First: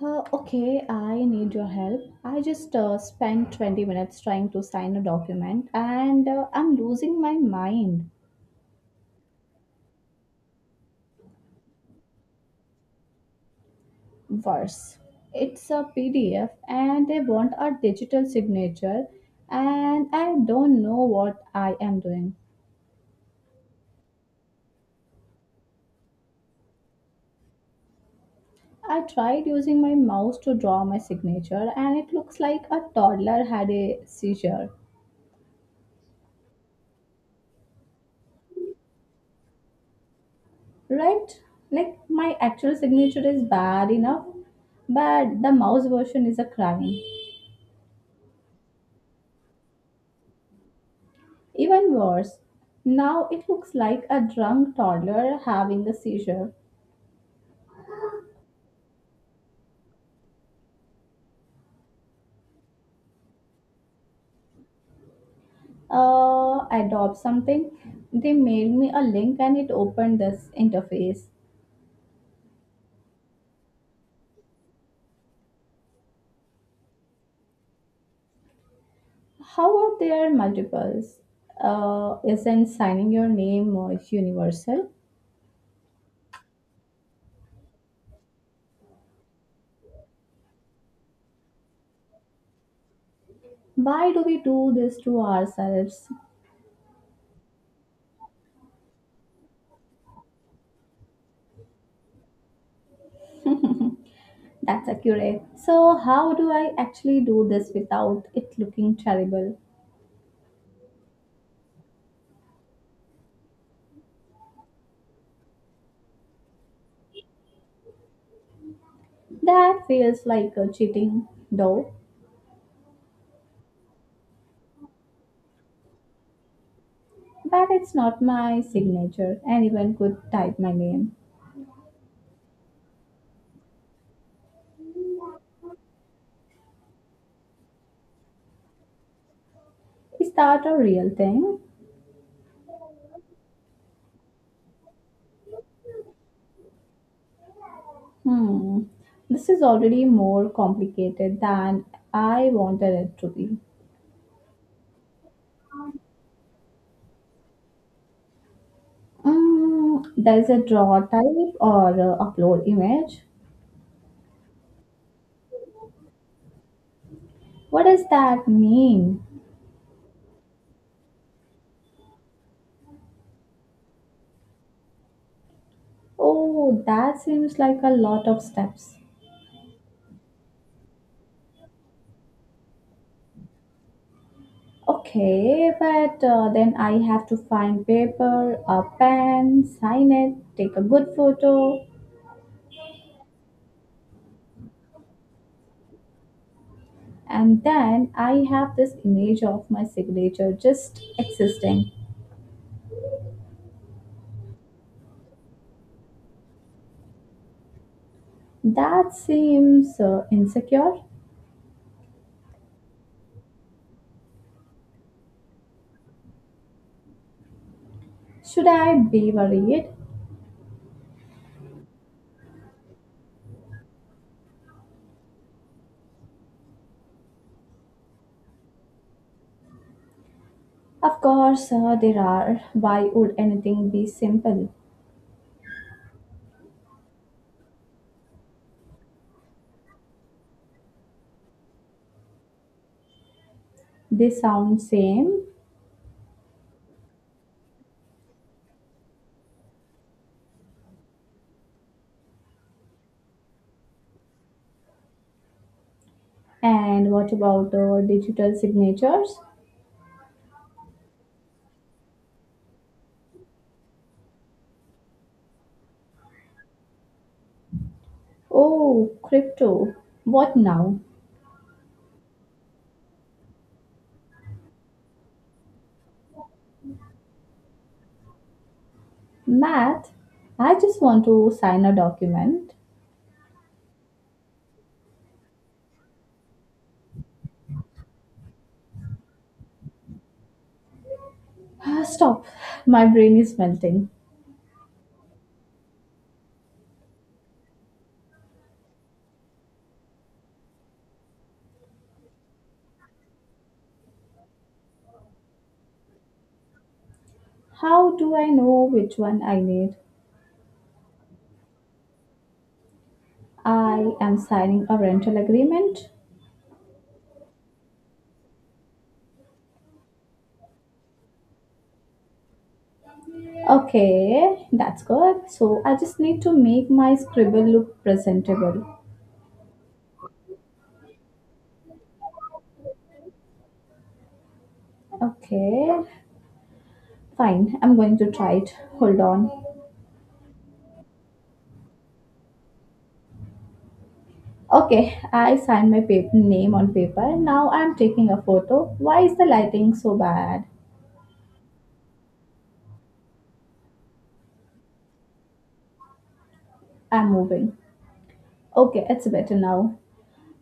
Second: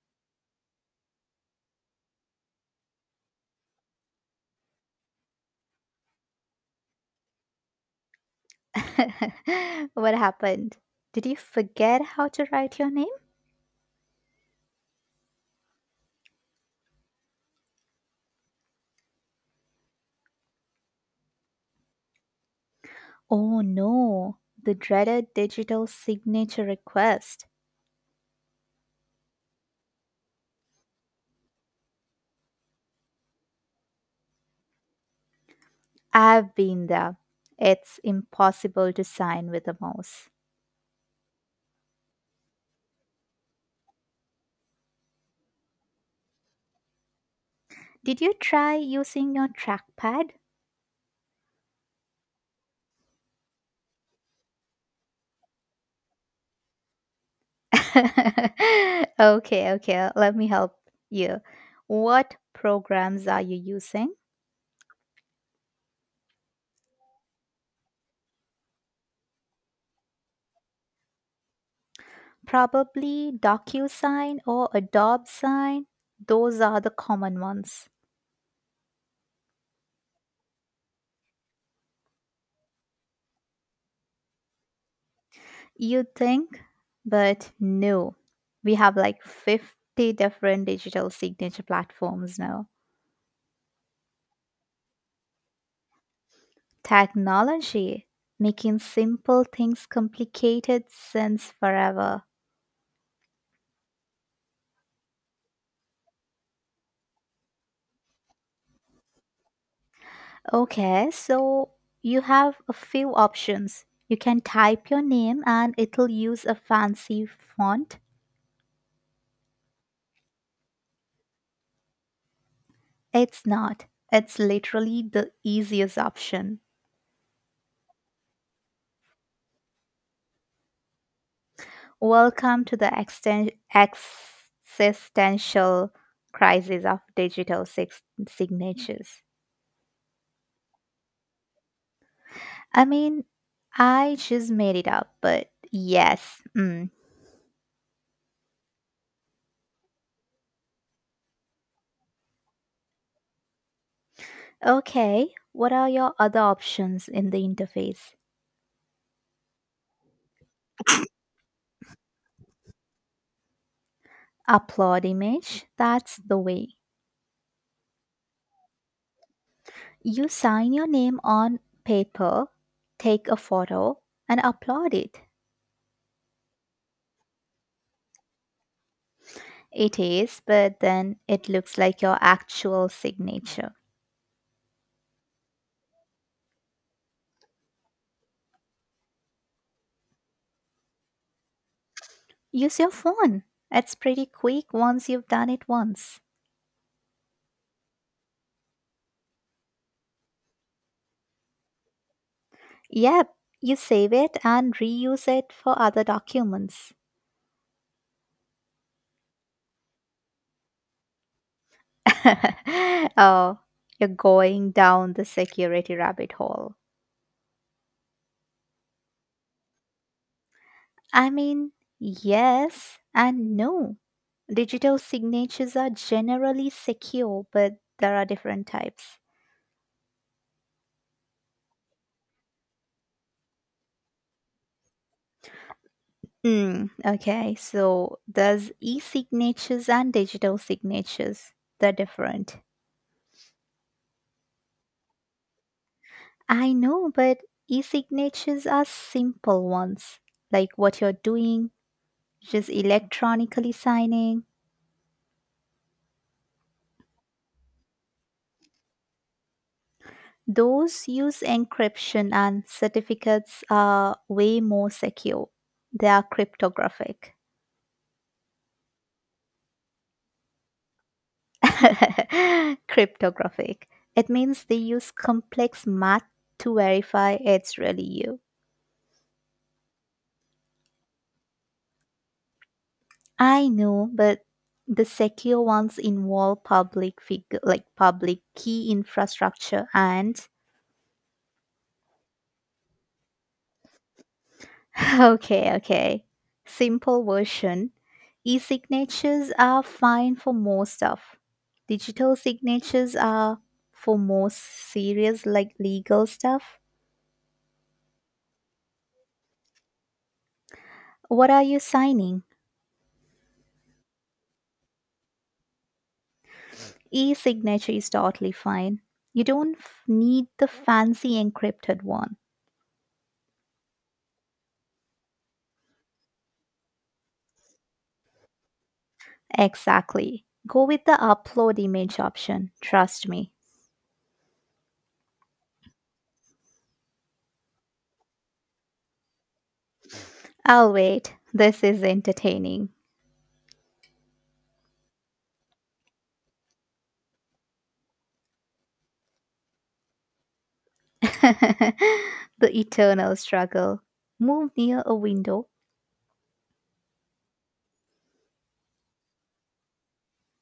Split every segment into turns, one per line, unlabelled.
Okay, I need your help. I just spent 20 minutes trying to sign a document, and I'm losing my mind.
What happened? Did you forget how to write your name?
Worse, it's a PDF and they want a digital signature, and I don't know what I am doing.
Oh no, the dreaded digital signature request.
I tried using my mouse to draw my signature, and it looks like a toddler had a seizure.
I've been there. It's impossible to sign with a mouse.
Right? Like, my actual signature is bad enough, but the mouse version is a crime.
Did you try using your trackpad?
Even worse, now it looks like a drunk toddler having a seizure.
okay, okay, let me help you. What programs are you using?
Adopt something. They made me a link and it opened this interface.
Probably DocuSign or Adobe Sign. Those are the common ones.
How are there multiples? Isn't signing your name more universal?
You'd think, but no. We have like 50 different digital signature platforms now.
Why do we do this to ourselves?
Technology making simple things complicated since forever.
That's accurate. So, how do I actually do this without it looking terrible?
Okay, so you have a few options. You can type your name and it'll use a fancy font.
That feels like cheating, though.
It's not. It's literally the easiest option.
But it's not my signature. Anyone could type my name.
Welcome to the existential crisis of signatures.
Is that a real thing?
I mean, I just made it up, but yes. Mm.
Hmm. This is already more complicated than I wanted it to be.
Okay, what are your other options in the interface?
Mm, there's a draw type or a upload image.
Upload image, that's the way.
What does that mean?
You sign your name on paper, take a photo, and upload it.
Oh, that seems like a lot of steps.
It is, but then it looks like your actual signature.
Okay, but then I have to find paper, a pen, sign it, take a good photo.
Use your phone. It's pretty quick once you've done it once.
And then I have this image of my signature just existing.
Yep, you save it and reuse it for other documents.
That seems insecure.
oh, you're going down the security rabbit hole.
Should I be worried?
I mean, yes and no. Digital signatures are generally secure, but there are different types.
Of course, there are. Why would anything be simple?
Okay, so there's e signatures and digital signatures. They're different.
They sound same.
I know, but e signatures are simple ones, like what you're doing, just electronically signing.
And what about digital signatures?
Those use encryption, and certificates are way more secure. They are cryptographic.
Oh, crypto. What now?
cryptographic. It means they use complex math to verify it's really you.
Math? I just want to sign a document.
I know, but the secure ones involve public figure like public key infrastructure and
Ah, stop. My brain is melting.
okay, okay. Simple version. E signatures are fine for most stuff. Digital signatures are for most serious, like legal stuff.
How do I know which one I need?
What are you signing?
I am signing a rental agreement.
E signature is totally fine. You don't need the fancy encrypted one.
Okay, that's good. So I just need to make my scribble look presentable.
Exactly. Go with the upload image option. Trust me.
Okay, fine. I'm going to try it. Hold on.
I'll wait. This is entertaining.
Okay, I signed my name on paper. Now I'm taking a photo. Why is the lighting so bad?
the eternal struggle. Move near a window.
I'm moving. Okay, it's better now.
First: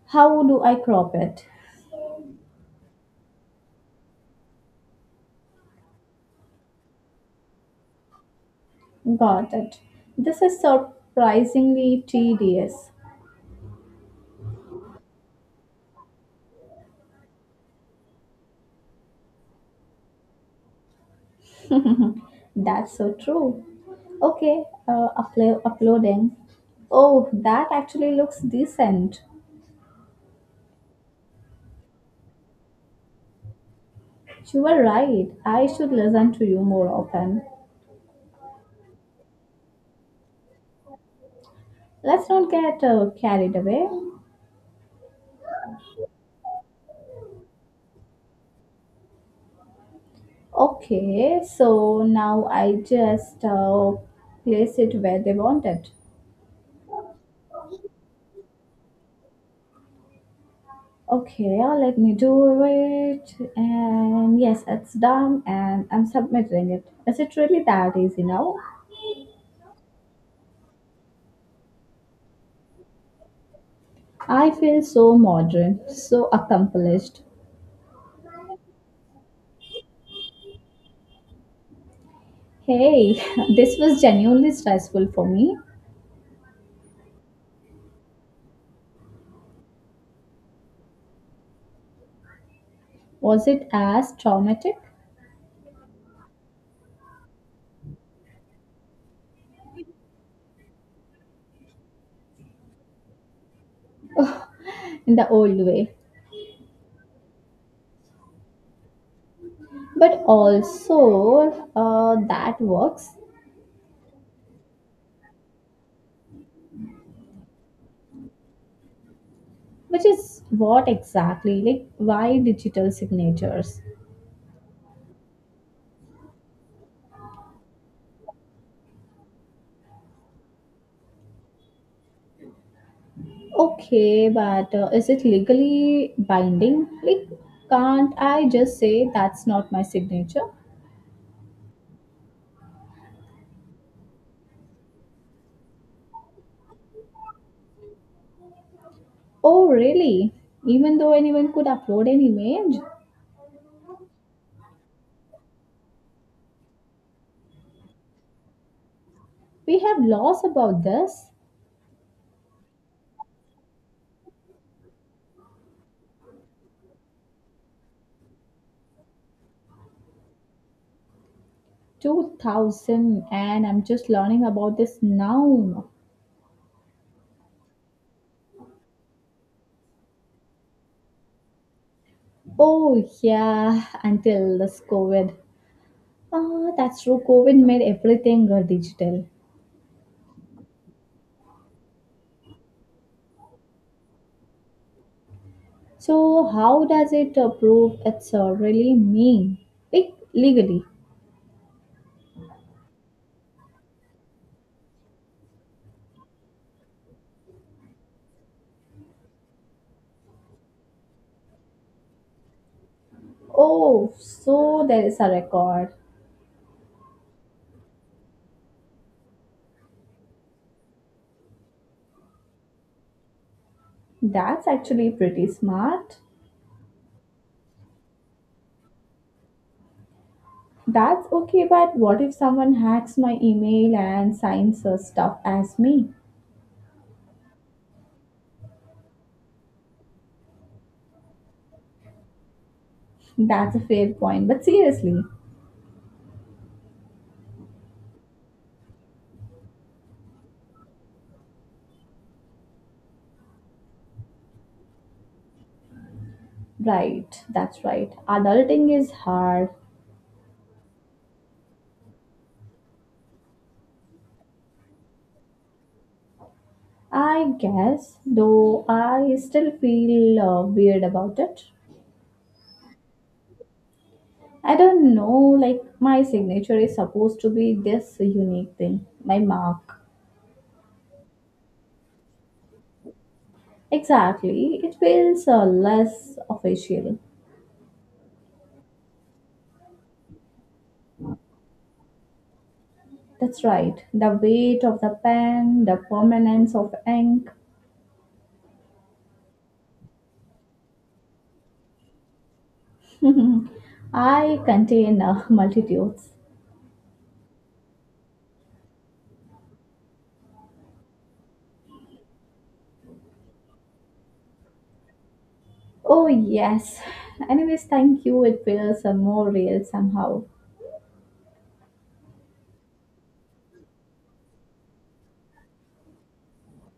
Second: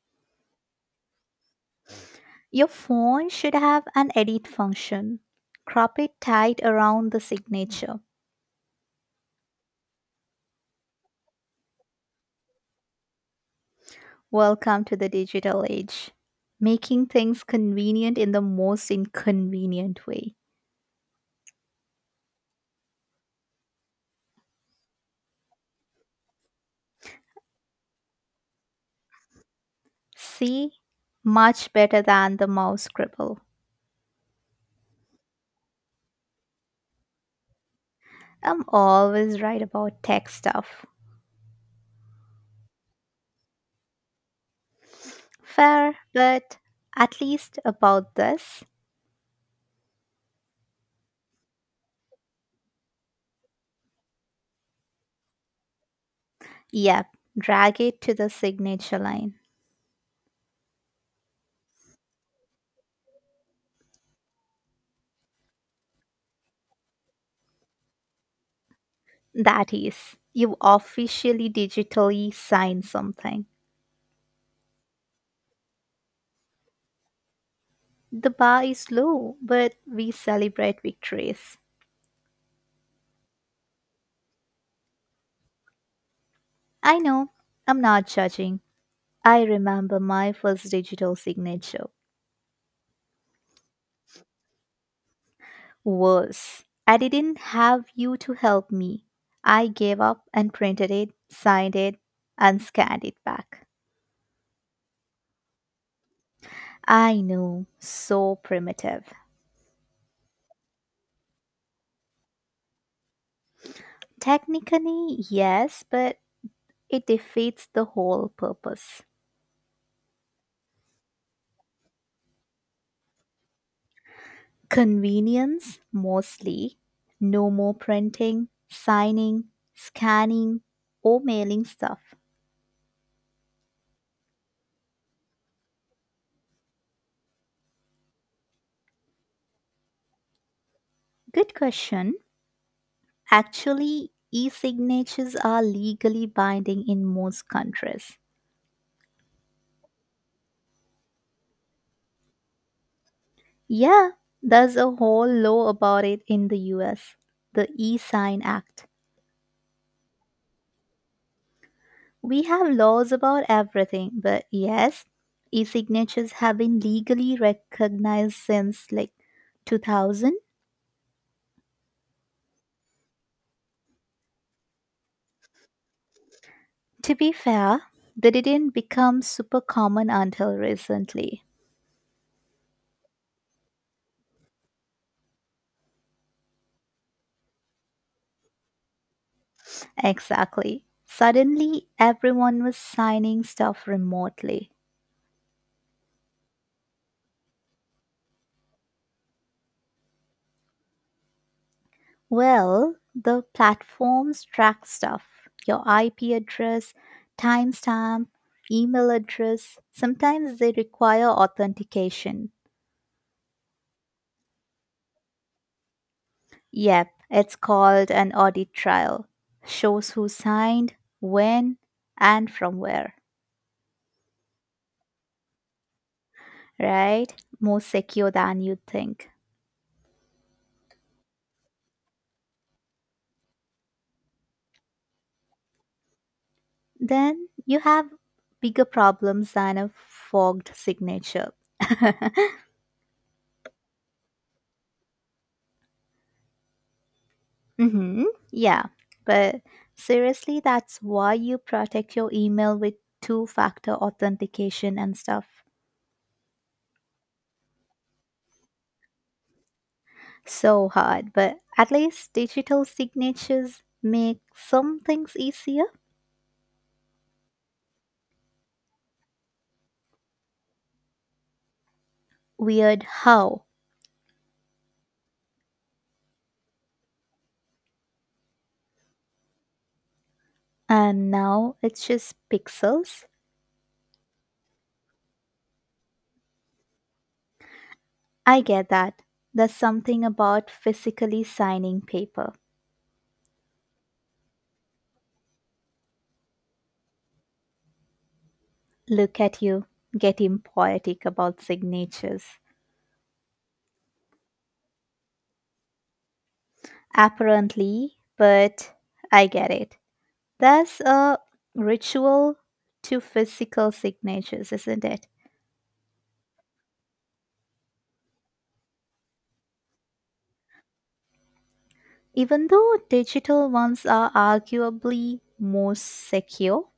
How do I crop it?
Your phone should have an edit function. Crop it tight around the signature.
Got it. This is surprisingly tedious.
Welcome to the digital age. Making things convenient in the most inconvenient way.
That's so true. Okay, uploading. Oh, that actually looks decent.
See? Much better than the mouse scribble.
You were right. I should listen to you more often.
I'm always right about tech stuff.
Let's not get carried away.
Fair, but at least about this.
Okay, so now I just place it where they want it.
Yep, drag it to the signature line.
Okay, let me do it. And yes, it's done. And I'm submitting it. Is it really that easy now?
That is, you officially digitally sign something.
I feel so modern, so accomplished.
The bar is low, but we celebrate victories.
Hey, this was genuinely stressful for me.
I know, I'm not judging. I remember my first digital signature.
Was it as traumatic
Worse, I didn't have you to help me. I gave up and printed it, signed it, and scanned it back.
in the old way?
I know, so primitive.
But also, that works,
Technically, yes, but it defeats the whole purpose.
which is what exactly? Like, why digital signatures?
Convenience mostly. No more printing, signing, scanning, or mailing stuff.
Okay, but is it legally binding? Like, can't I just say that's not my signature?
Good question. Actually, e signatures are legally binding in most countries.
Oh, really? Even though anyone could upload an image?
Yeah, there's a whole law about it in the US, the E Sign Act.
We have laws about this.
We have laws about everything, but yes, e signatures have been legally recognized since like 2000.
2000 and I'm just learning about this now.
To be fair, they didn't become super common until recently.
Oh, yeah, until this COVID. Ah, that's true. COVID made everything digital.
Exactly. Suddenly, everyone was signing stuff remotely.
So, how does it prove it's really me? Like, legally.
Well, the platforms track stuff, your IP address, timestamp, email address. Sometimes they require authentication.
Oh, so there is a record.
Yep, it's called an audit trial. Shows who signed, when, and from where,
That's actually pretty smart.
right? More secure than you would think.
That's okay, but what if someone hacks my email and signs stuff as me?
Then you have bigger problems than a fogged signature.
That's a fair point, but seriously.
Hmm. Yeah, but seriously, that's why you protect your email with two factor authentication and stuff.
Right, that's right. Adulting is hard,
So hard, but at least digital signatures make some things easier.
I guess, though I still feel weird about it.
Weird how.
I don't know, like, my signature is supposed to be this unique thing, my mark.
And now it's just pixels.
Exactly, it feels less official.
I get that. There's something about physically signing paper.
That's right, the weight of the pen, the permanence of ink.
Look at you getting poetic about signatures.
I contain multitudes.
Apparently, but I get it. There's a ritual to physical signatures, isn't it?
Oh, yes. Anyways, thank you. It feels more real somehow.
Even though digital ones are arguably more secure.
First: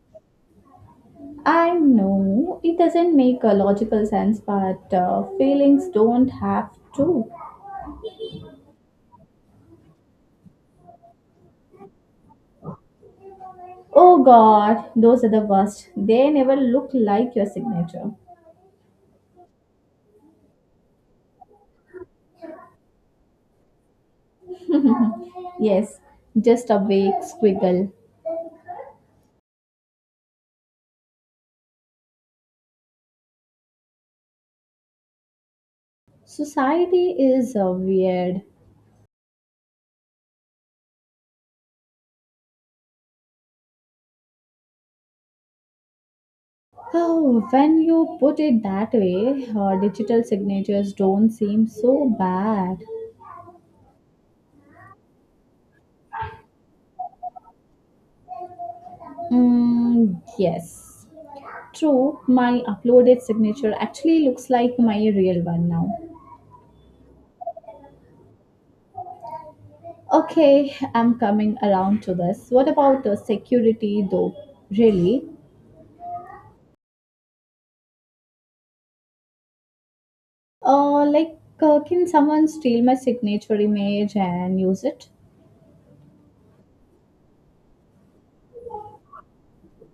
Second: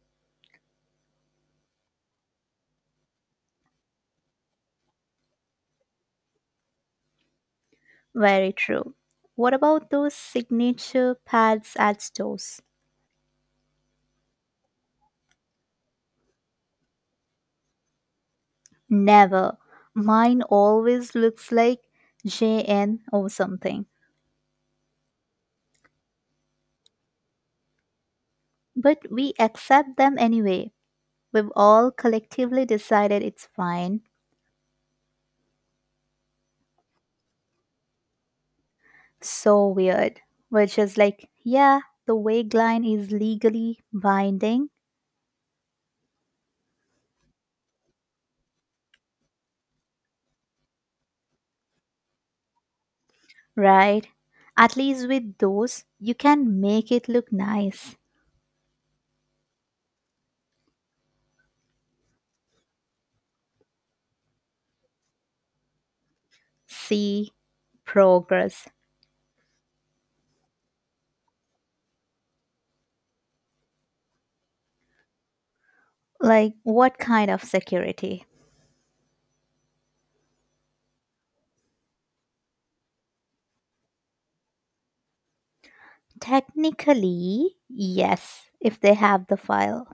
I know it doesn't make a logical sense, but feelings don't have to.
Very true. What about those signature pads at stores?
Oh god, those are the worst. They never look like your signature.
Never. Mine always looks like JN or something.
Yes, just a vague squiggle.
But we accept them anyway. We've all collectively decided it's fine.
Society is weird.
So weird. We're just like, yeah, the wig line is legally binding,
Oh, when you put it that way, digital signatures don't seem so bad.
right? At least with those, you can make it look nice.
Mm, yes. True, my uploaded signature actually looks like my real one now.
See, progress.
Okay, I'm coming around to this. What about security though? Really?
Like, what kind of security?
Like, can someone steal my signature image and use it?
Technically, yes, if they have the file.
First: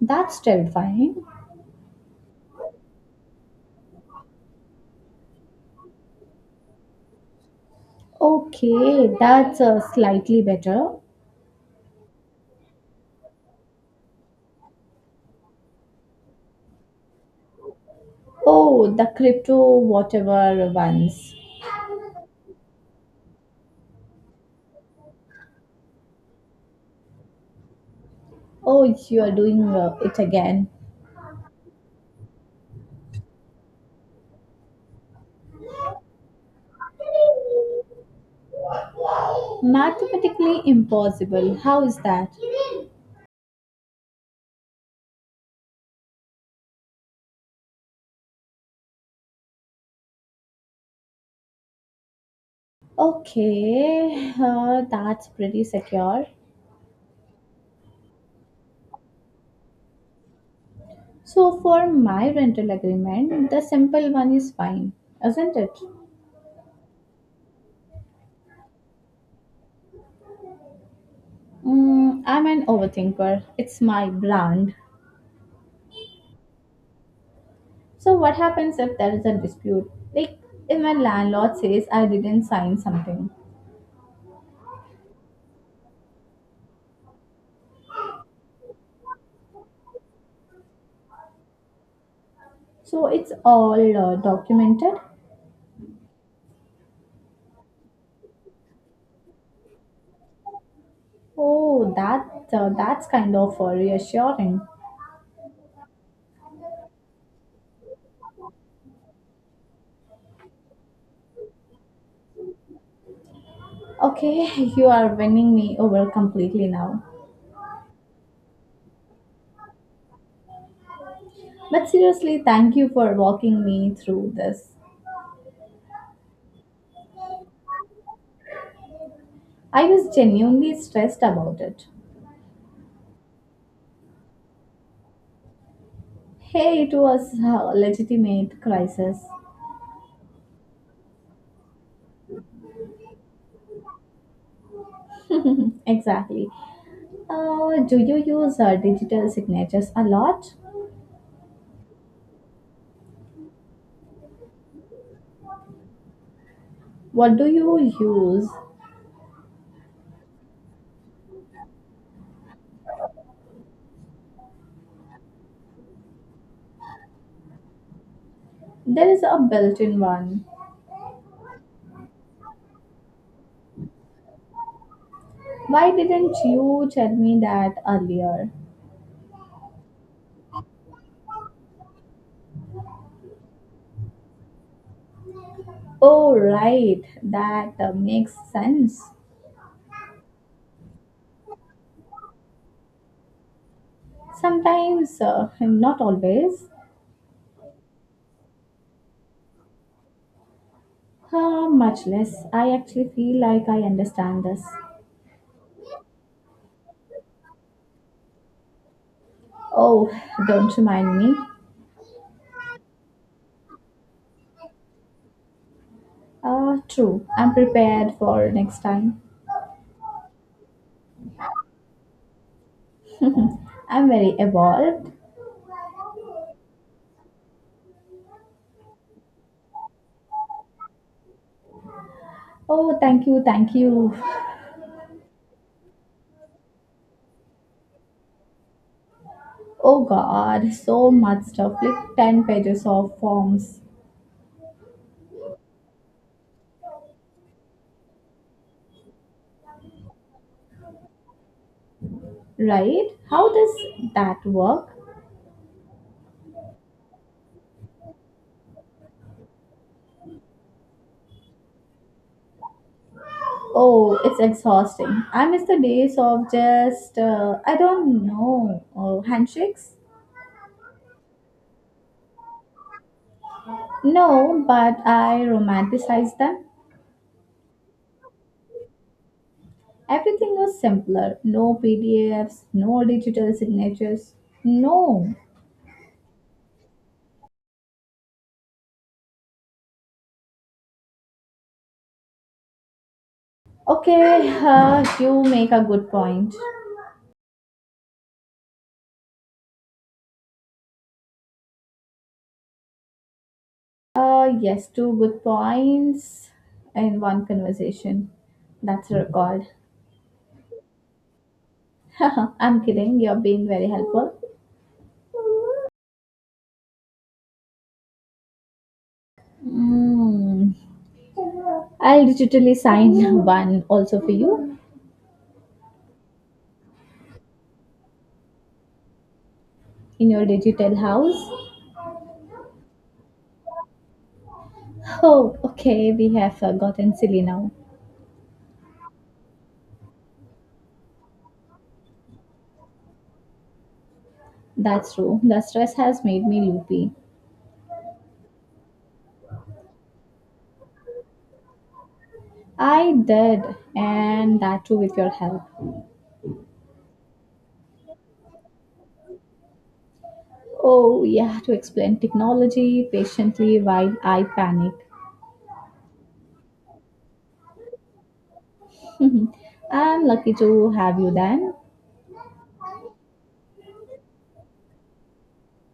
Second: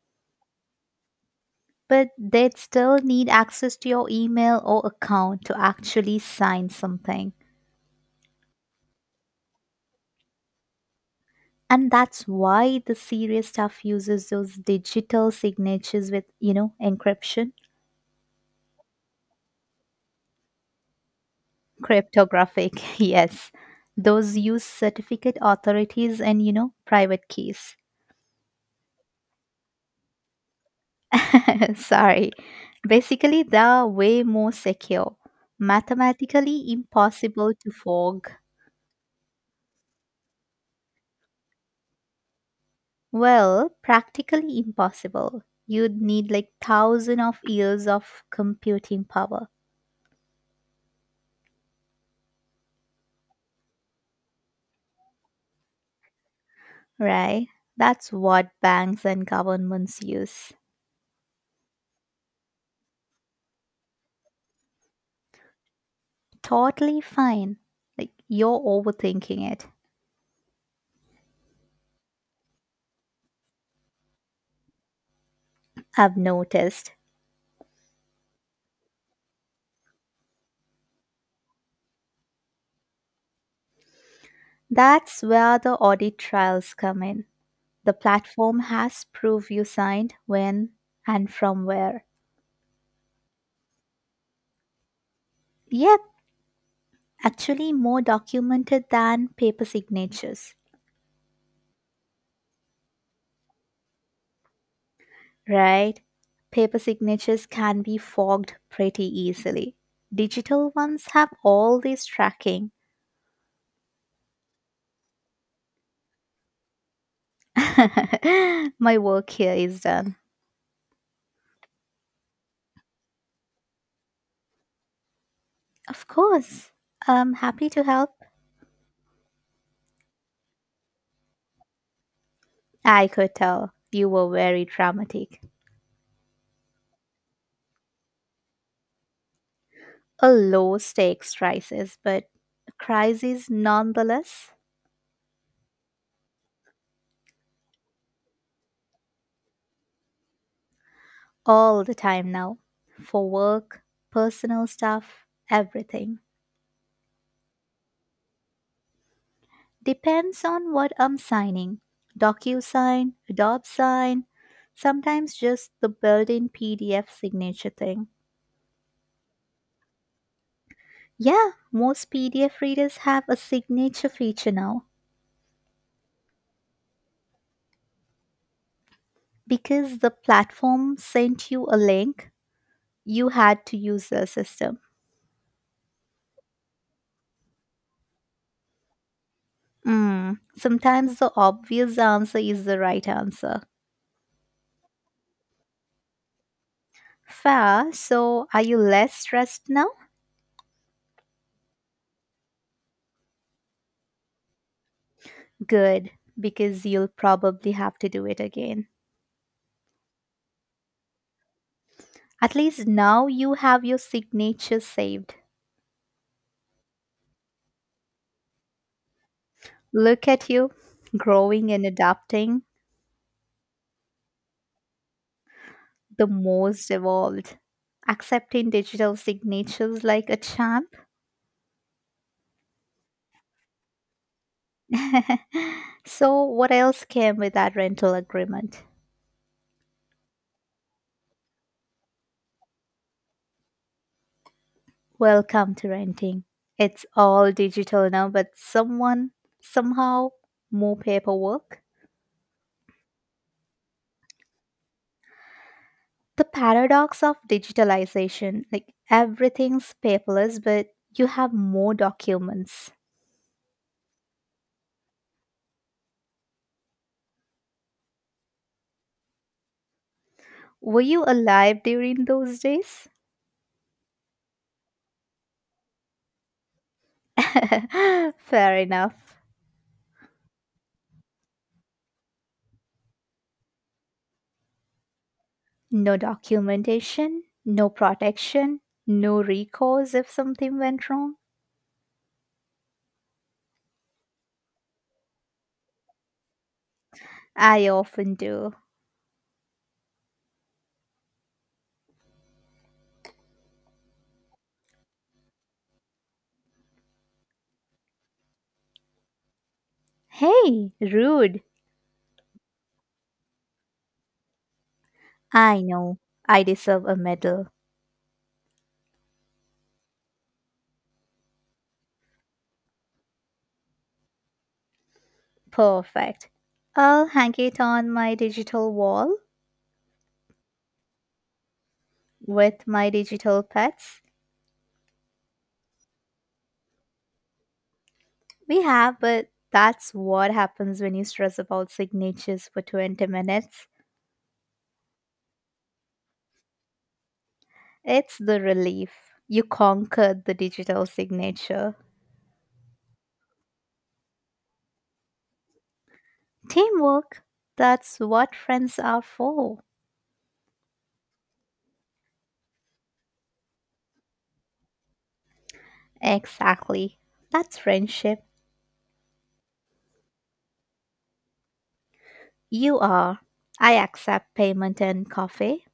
That's terrifying.
But they'd still need access to your email or account to actually sign something.
Okay, that's slightly better.
And that's why the serious stuff uses those digital signatures with, you know, encryption.
Oh, the crypto whatever ones.
Cryptographic, yes, those use certificate authorities and, you know, private keys.
Oh, you are doing it again.
Sorry, basically they're way more secure, mathematically impossible to fog.
Mathematically impossible. How is that?
Well, practically impossible. You'd need like thousand of years of computing power.
Okay, that's pretty secure.
Right, that's what banks and governments use.
So for my rental agreement, the simple one is fine, isn't it?
Totally fine. Like you're overthinking it.
Mm, I'm an overthinker. It's my brand.
I've noticed.
So what happens if there is a dispute? Like if my landlord says I didn't sign something,
That's where the audit trials come in. The platform has proof you signed, when and from where.
so it's all documented.
Yep, actually more documented than paper signatures,
Oh, that that's kind of reassuring.
right? Paper signatures can be fogged pretty easily. Digital ones have all this tracking.
Okay, you are winning me over completely now.
My work here is done.
But seriously, thank you for walking me through this.
Of course. I'm happy to help.
I was genuinely stressed about it.
I could tell you were very dramatic.
Hey, it was a legitimate crisis.
A low stakes crisis, but a crisis nonetheless,
Exactly. Do you use digital signatures a lot?
all the time now. For work, personal stuff, everything.
What do you use?
Depends on what I'm signing. DocuSign, Adobe Sign, sometimes just the built in PDF signature thing.
There is a built in one.
Yeah, most PDF readers have a signature feature now.
Why didn't you tell me that earlier?
Because the platform sent you a link, you had to use the system.
Oh, right. That makes sense.
Sometimes the obvious answer is the right answer.
Sometimes, not always.
Fair, so are you less stressed now?
Much less. I actually feel like I understand this.
Good, because you'll probably have to do it again.
Oh, don't remind me.
At least now you have your signature saved.
True. I'm prepared for next time.
Look at you, growing and adapting,
I'm very evolved.
the most evolved. Accepting digital signatures like a champ.
Oh, thank you, thank you.
So, what else came with that rental agreement?
Oh God, so much stuff like 10 pages of forms,
Welcome to renting. It's all digital now, but someone, somehow, more paperwork.
right? How does that work?
The paradox of digitalization, like everything's paperless, but you have more documents.
Oh, it's exhausting. I miss the days of just, I don't know, handshakes?
Were you alive during those days?
No, but I romanticize them.
Fair enough.
Everything was simpler. No PDFs, no digital signatures. No.
No documentation, no protection, no recourse if something went wrong.
Okay, you make a good point.
I often do.
Yes, two good points in one conversation. That's a record.
Hey, rude.
I'm kidding. You're being very helpful.
I know. I deserve a medal.
Mm. I'll digitally sign one also for you
Perfect. I'll hang it on my digital wall
in your digital house.
with my digital pets.
Oh, okay. We have gotten silly now.
We have, but that's what happens when you stress about signatures for 20 minutes.
That's true. The stress has made me loopy.
It's the relief. You conquered the digital signature.
I did, and that too with your help.
Teamwork. That's what friends are for.
Oh, yeah, to explain technology patiently while I panic.
Exactly. That's friendship.
Mhm. I'm lucky to have you then.
You are. I accept payment and coffee.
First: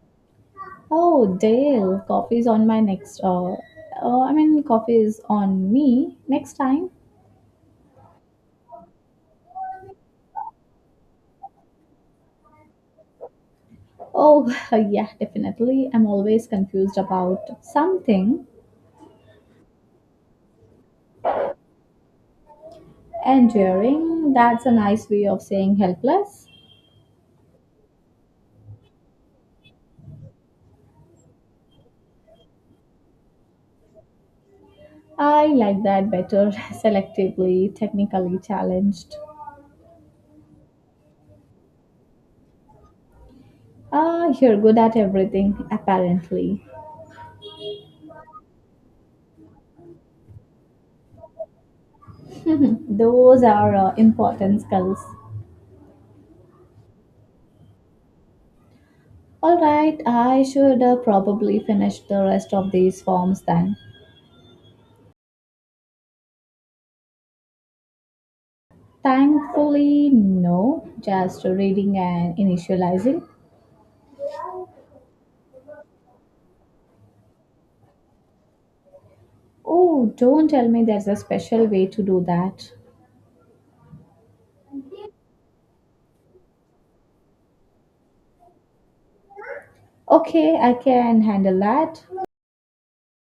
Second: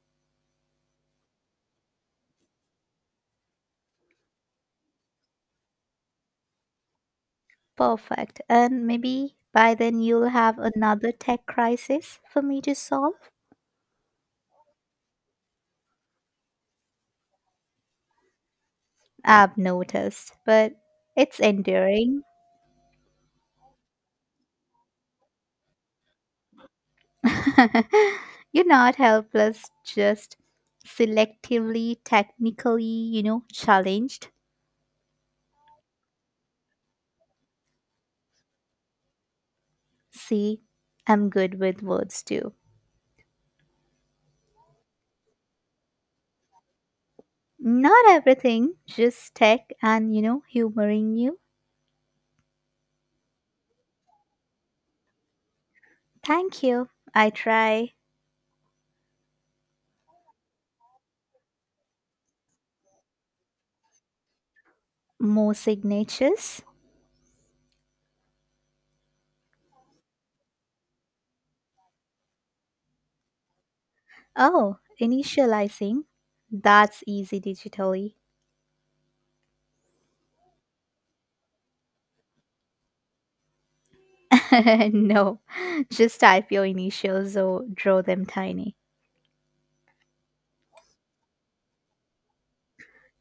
Oh, Dale, coffee's on my next, I mean, coffee is on me next time.
Perfect. And maybe by then you'll have another tech crisis for me to solve.
Oh, yeah, definitely. I'm always confused about something.
I've noticed, but it's enduring.
Enduring, that's a nice way of saying helpless.
You're not helpless, just selectively, technically, you know, challenged.
I like that better, selectively, technically challenged.
See, I'm good with words too.
Ah, you're good at everything, apparently.
Not everything, just tech and, you know, humoring you.
Those are important skills.
Thank you. I try
All right, I should probably finish the rest of these forms then.
more signatures.
Thankfully, no, just reading and initializing.
Oh, initializing? That's easy digitally.
Oh, don't tell me there's a special way to do that.
No, just type your initials or draw them tiny.
Okay, I can handle that.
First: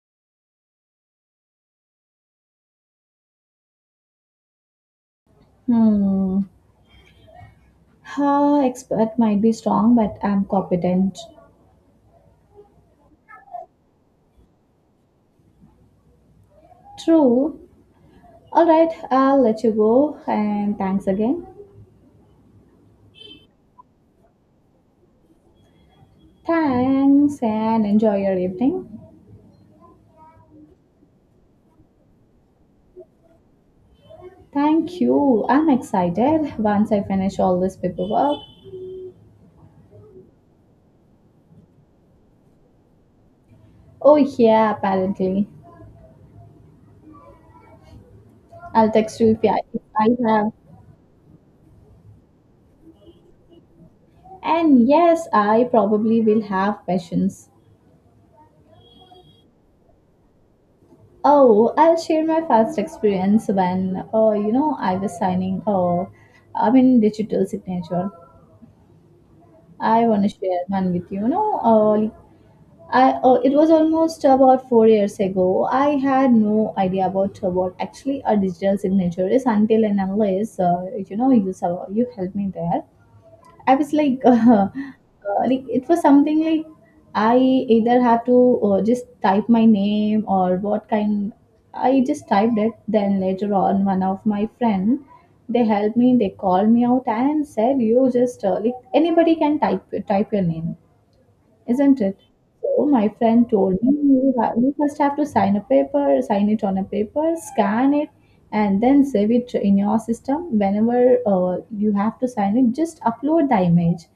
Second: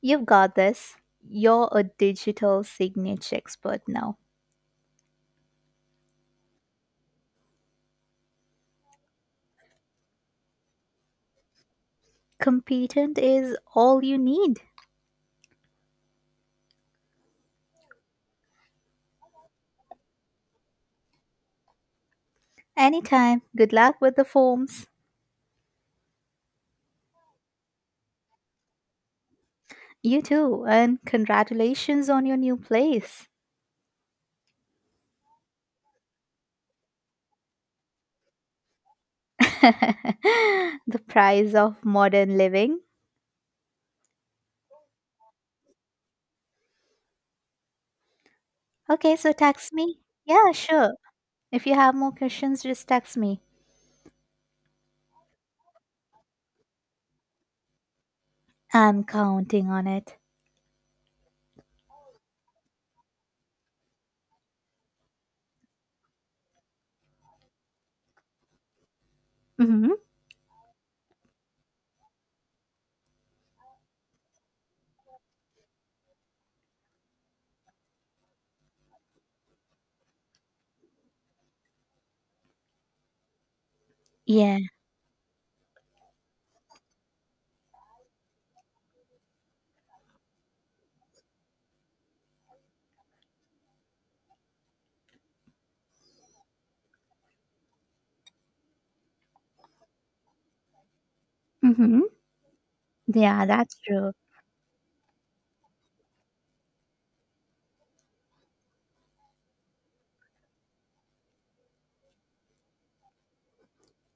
You've got this. You're a digital signature expert now.
Hmm, huh. Expert might be strong, but I'm competent.
Competent is all you need.
True. All right, I'll let you go and thanks again.
Anytime. Good luck with the forms.
Thanks and enjoy your evening.
You too, and congratulations on your new place.
Thank you. I'm excited once I finish all this paperwork.
The prize of modern living.
Oh, yeah, apparently. I'll
Okay,
text you
so text
if
me.
I have.
Yeah, sure. If you have more questions, just text me.
And yes, I probably will have questions.
I'm counting on it.
Oh, I'll share my first experience when, I was signing, I mean, digital signature.
Mm-hmm.
I want to share one with you. You know, I It was almost about 4 years ago. I had no idea about what actually a digital signature is until and unless you know you saw, you helped me there. I was like,
Yeah.
like it was something like I either have to just type my name or what kind. I just typed it. Then later on, one of my friend they helped me. They called me out and said, "You just like anybody can type your name." Isn't
Mm-hmm.
it? So my
Yeah,
friend
that's
told me
true.
you first have to sign a paper, sign it on a paper, scan it, and then save it in your system. Whenever you have to sign it, just upload the image.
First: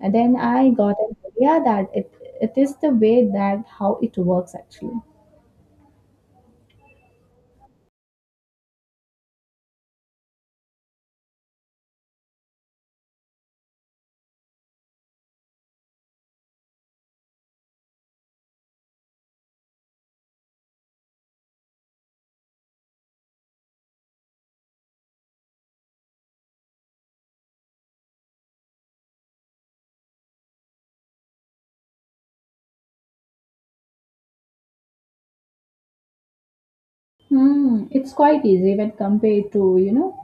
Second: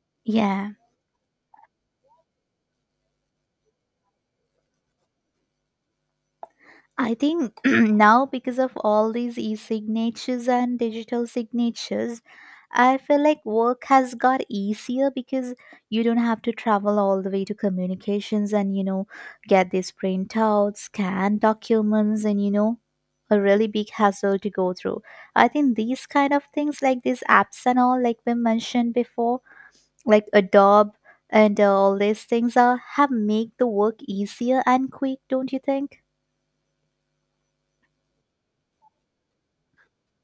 And then I
Yeah.
got an idea that it is the way that how it works actually.
I think now because of all these e-signatures and digital signatures, I feel like work has got easier because you don't have to travel all the way to communications and, you know, get these printouts, scan documents and, you know, a really big hassle to go through. I think these kind of things like these apps and all like we mentioned before like Adobe and all these things are have make the work easier and quick, don't you think?
Hmm, it's quite easy when compared to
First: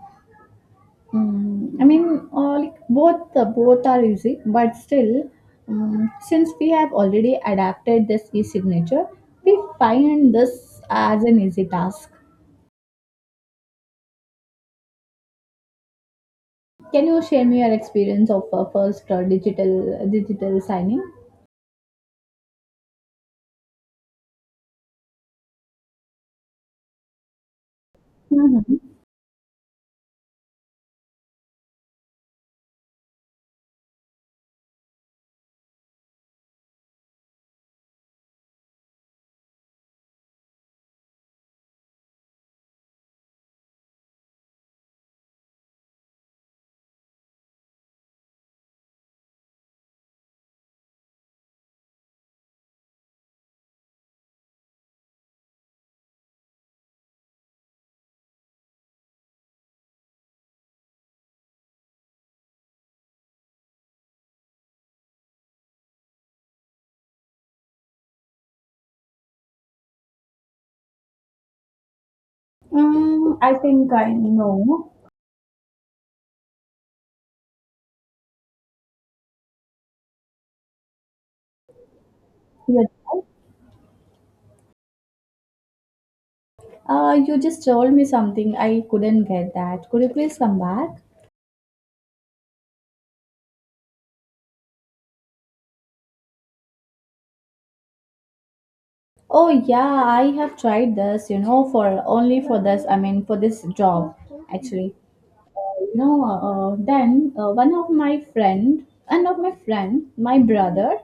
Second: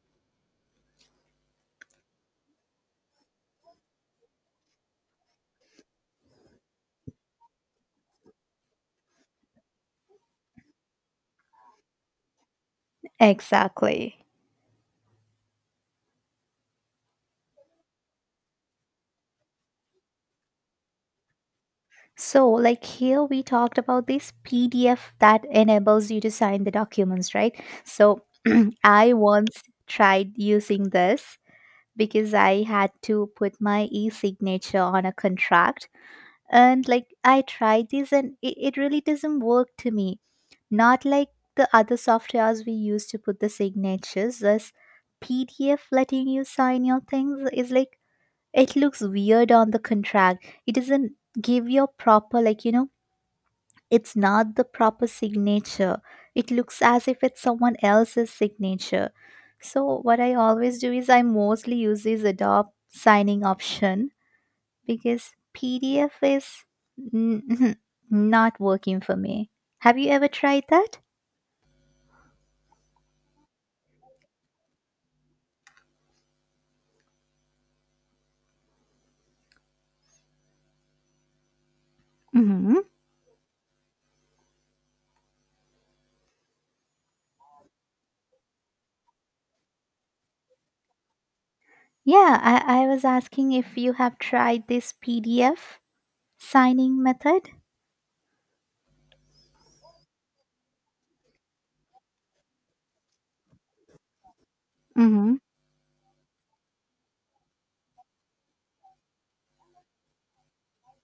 Mm, I mean, like both are easy, but still, since we have already adapted this e-signature, we find this as an easy task.
Exactly.
Can you share me your experience of first digital signing?
So, like here, we talked about this PDF that enables you to sign the documents, right? So,
Hmm.
I once tried using this because I had to put my e signature on a contract. And, like, I tried this and it really doesn't work to me. Not like the other softwares we use to put the signatures. This PDF letting you sign your things is like it looks weird on the contract. It doesn't give your proper like, you know, it's not the proper signature. It looks as if it's someone else's signature. So what I always do is I mostly use this Adobe signing option because PDF is not working for me. Have you ever tried that?
I think I know. You're
Mhm.
right. You just told me something. I couldn't get that. Could you please come back?
Yeah, I was asking if you have tried this PDF signing method.
Oh yeah, I have tried this, you know, for only for this, I mean, for this job, actually.
Mm-hmm.
You know, then one of my friend, One of my friend, my brother,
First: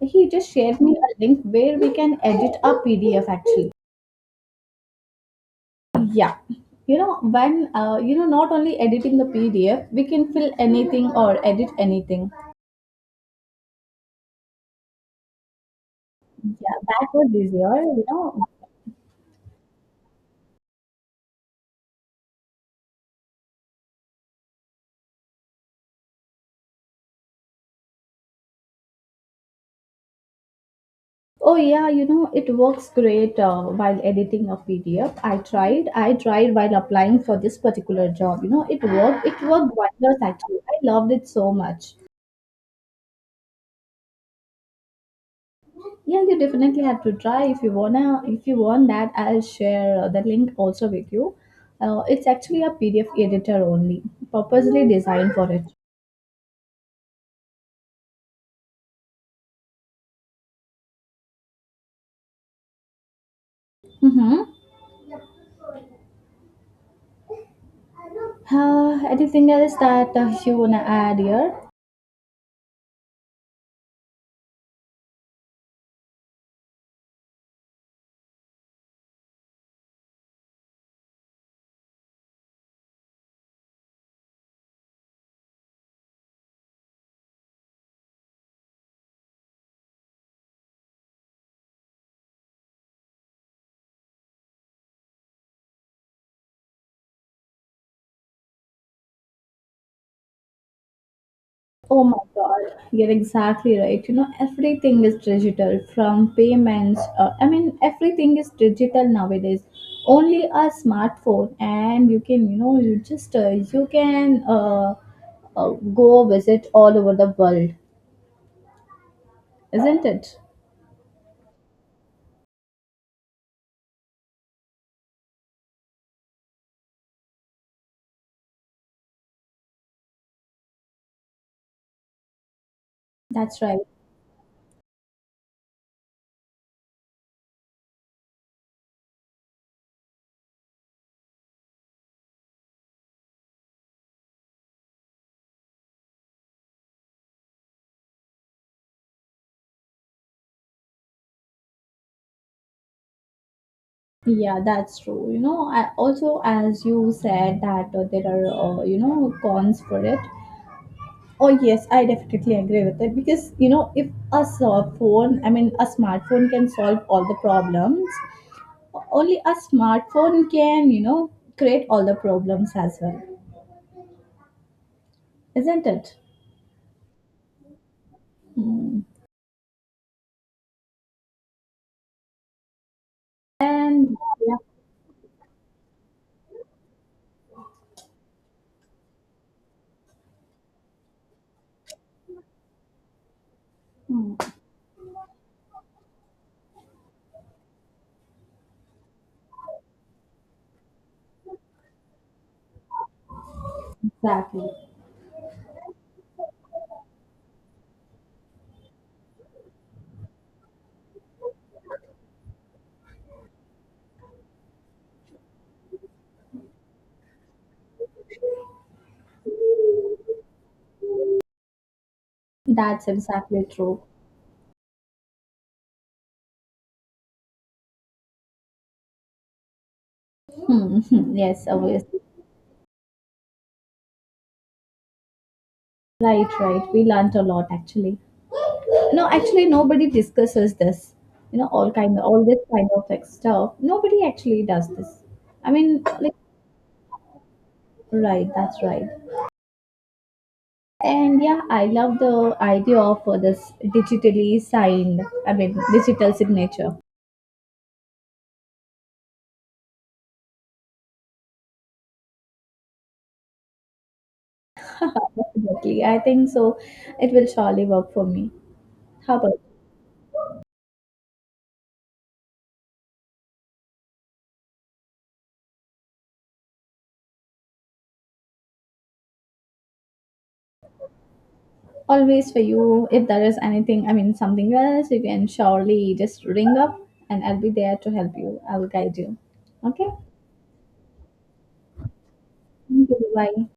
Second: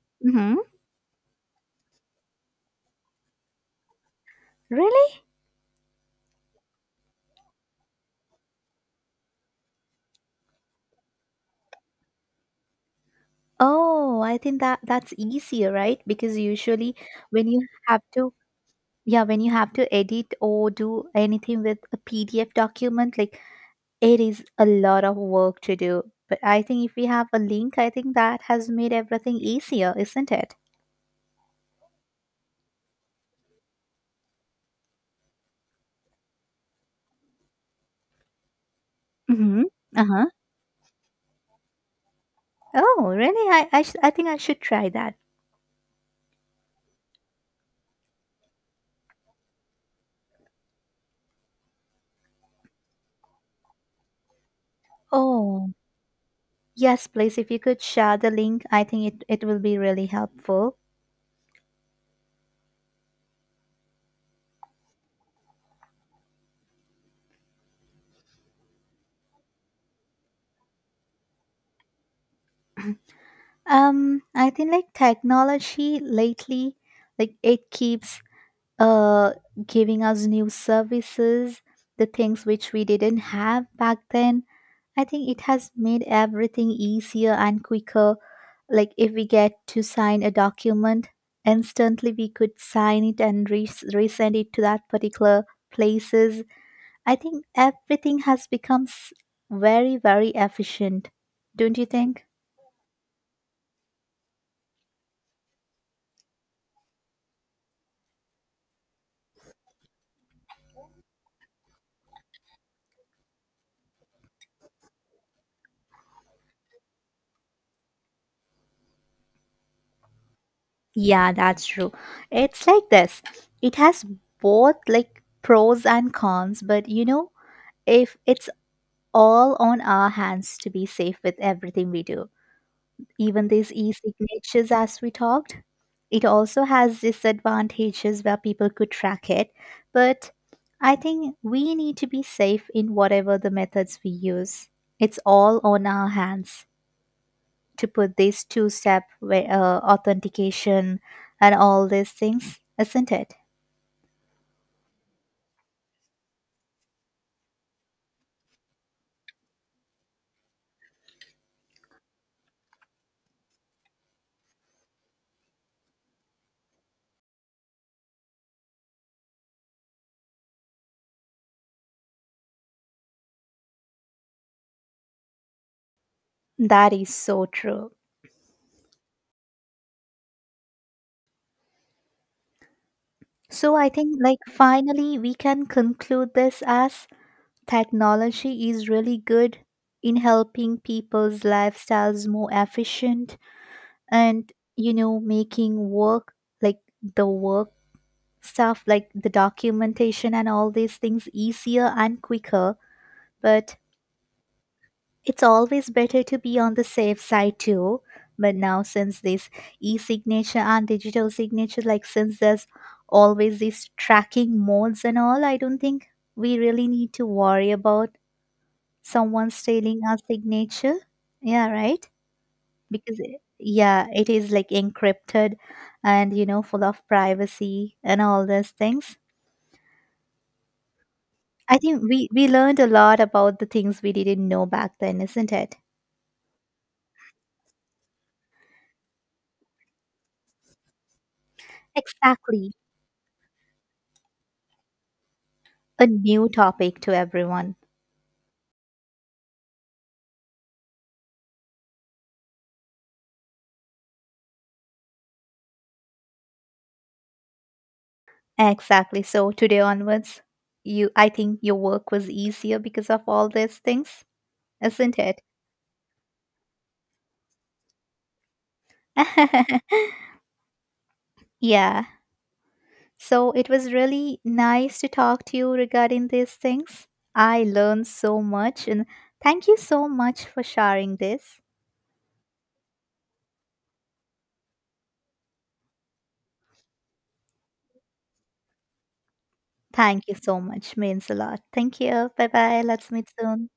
he just
Mm-hmm.
shared me a link where we can edit a PDF actually.
Really?
Yeah. Not only editing the PDF, we can fill anything or edit anything.
Oh, I think that's easier, right? Because
Yeah,
usually
that was
when you
easier,
have
you
to,
know.
yeah, when you have to edit or do anything with a PDF document, like it is a lot of work to do. But I think if we have a link, I think that has made everything easier, isn't it?
Oh yeah, you know it works great while editing a PDF. I tried while applying for this particular job. It
Mm-hmm.
worked wonders
Uh-huh.
actually. I loved it so much.
Oh, really? I think I should try that.
Yeah, you definitely have to try if you wanna. If you want that, I'll share the link also with you. It's actually a PDF editor only, purposely designed for it.
Oh, yes, please, if you could share the link, I think it will be really helpful.
Mm-hmm. Anything else that you wanna add here?
I think like technology lately, like it keeps uh giving us new services, the things which we didn't have back then. I think it has made everything easier and quicker. Like if we get to sign a document, instantly we could sign it and resend it to that particular places. I think everything has become very, very efficient, don't you
Oh my
think?
God, you're exactly right. You know, everything is digital from payments. I mean, everything is digital nowadays. Only a smartphone, and you can, you know, you just you can go visit all over the world, isn't it?
Yeah, that's true. It's like this. It has both like pros and cons, but you know, if it's all on our hands to be safe with everything we do. Even
That's
these
right.
e-signatures as we talked, it also has disadvantages where people could track it, but I think we need to be safe in whatever the methods we use. It's all on our hands to put this two step authentication and all these things, isn't it?
Yeah, that's true. You know, also as you said that there are cons for it. Oh yes, I definitely agree with it because you know if I mean a smartphone can solve all the problems. Only a smartphone can you know create all the problems as well, isn't it?
That is so true.
Hmm.
So I
And
think like
yeah,
finally we can conclude this as technology is really good in helping people's lifestyles more efficient and, you know, making work like the work stuff like the documentation and all these things easier and quicker, but
exactly,
it's always better to be on the safe side too. But now, since this e signature and digital signature, like since there's always these tracking modes and all, I don't think we really need to worry about someone stealing our signature. Yeah, right?
that's
Because,
exactly true.
yeah, it is like encrypted and, you know, full of privacy and all those things.
Hmm. Yes,
I think
obviously.
we learned a lot about the things we didn't know back then, isn't it?
Right, right. We learnt a lot actually. No, actually nobody discusses this. You know, all this
Exactly.
kind of like stuff. Nobody actually does this. I mean,
A
like
new topic to everyone.
right, that's right. And yeah, I love the idea of this digitally signed, I mean, digital signature.
Exactly. So today onwards, you I think your work was easier because of all these things, isn't it?
Definitely. I think so. It will surely work for me. How about
Yeah. So it was really nice to talk to you regarding these things. I learned so much and thank you so much for sharing this.
always for you? If there is anything, I mean, something else, you can surely just ring up and I'll be there to help you. I'll guide you. Okay?
Thank you so much. Means a lot. Thank you. Bye bye.
Thank
Let's meet
you. Bye.
soon.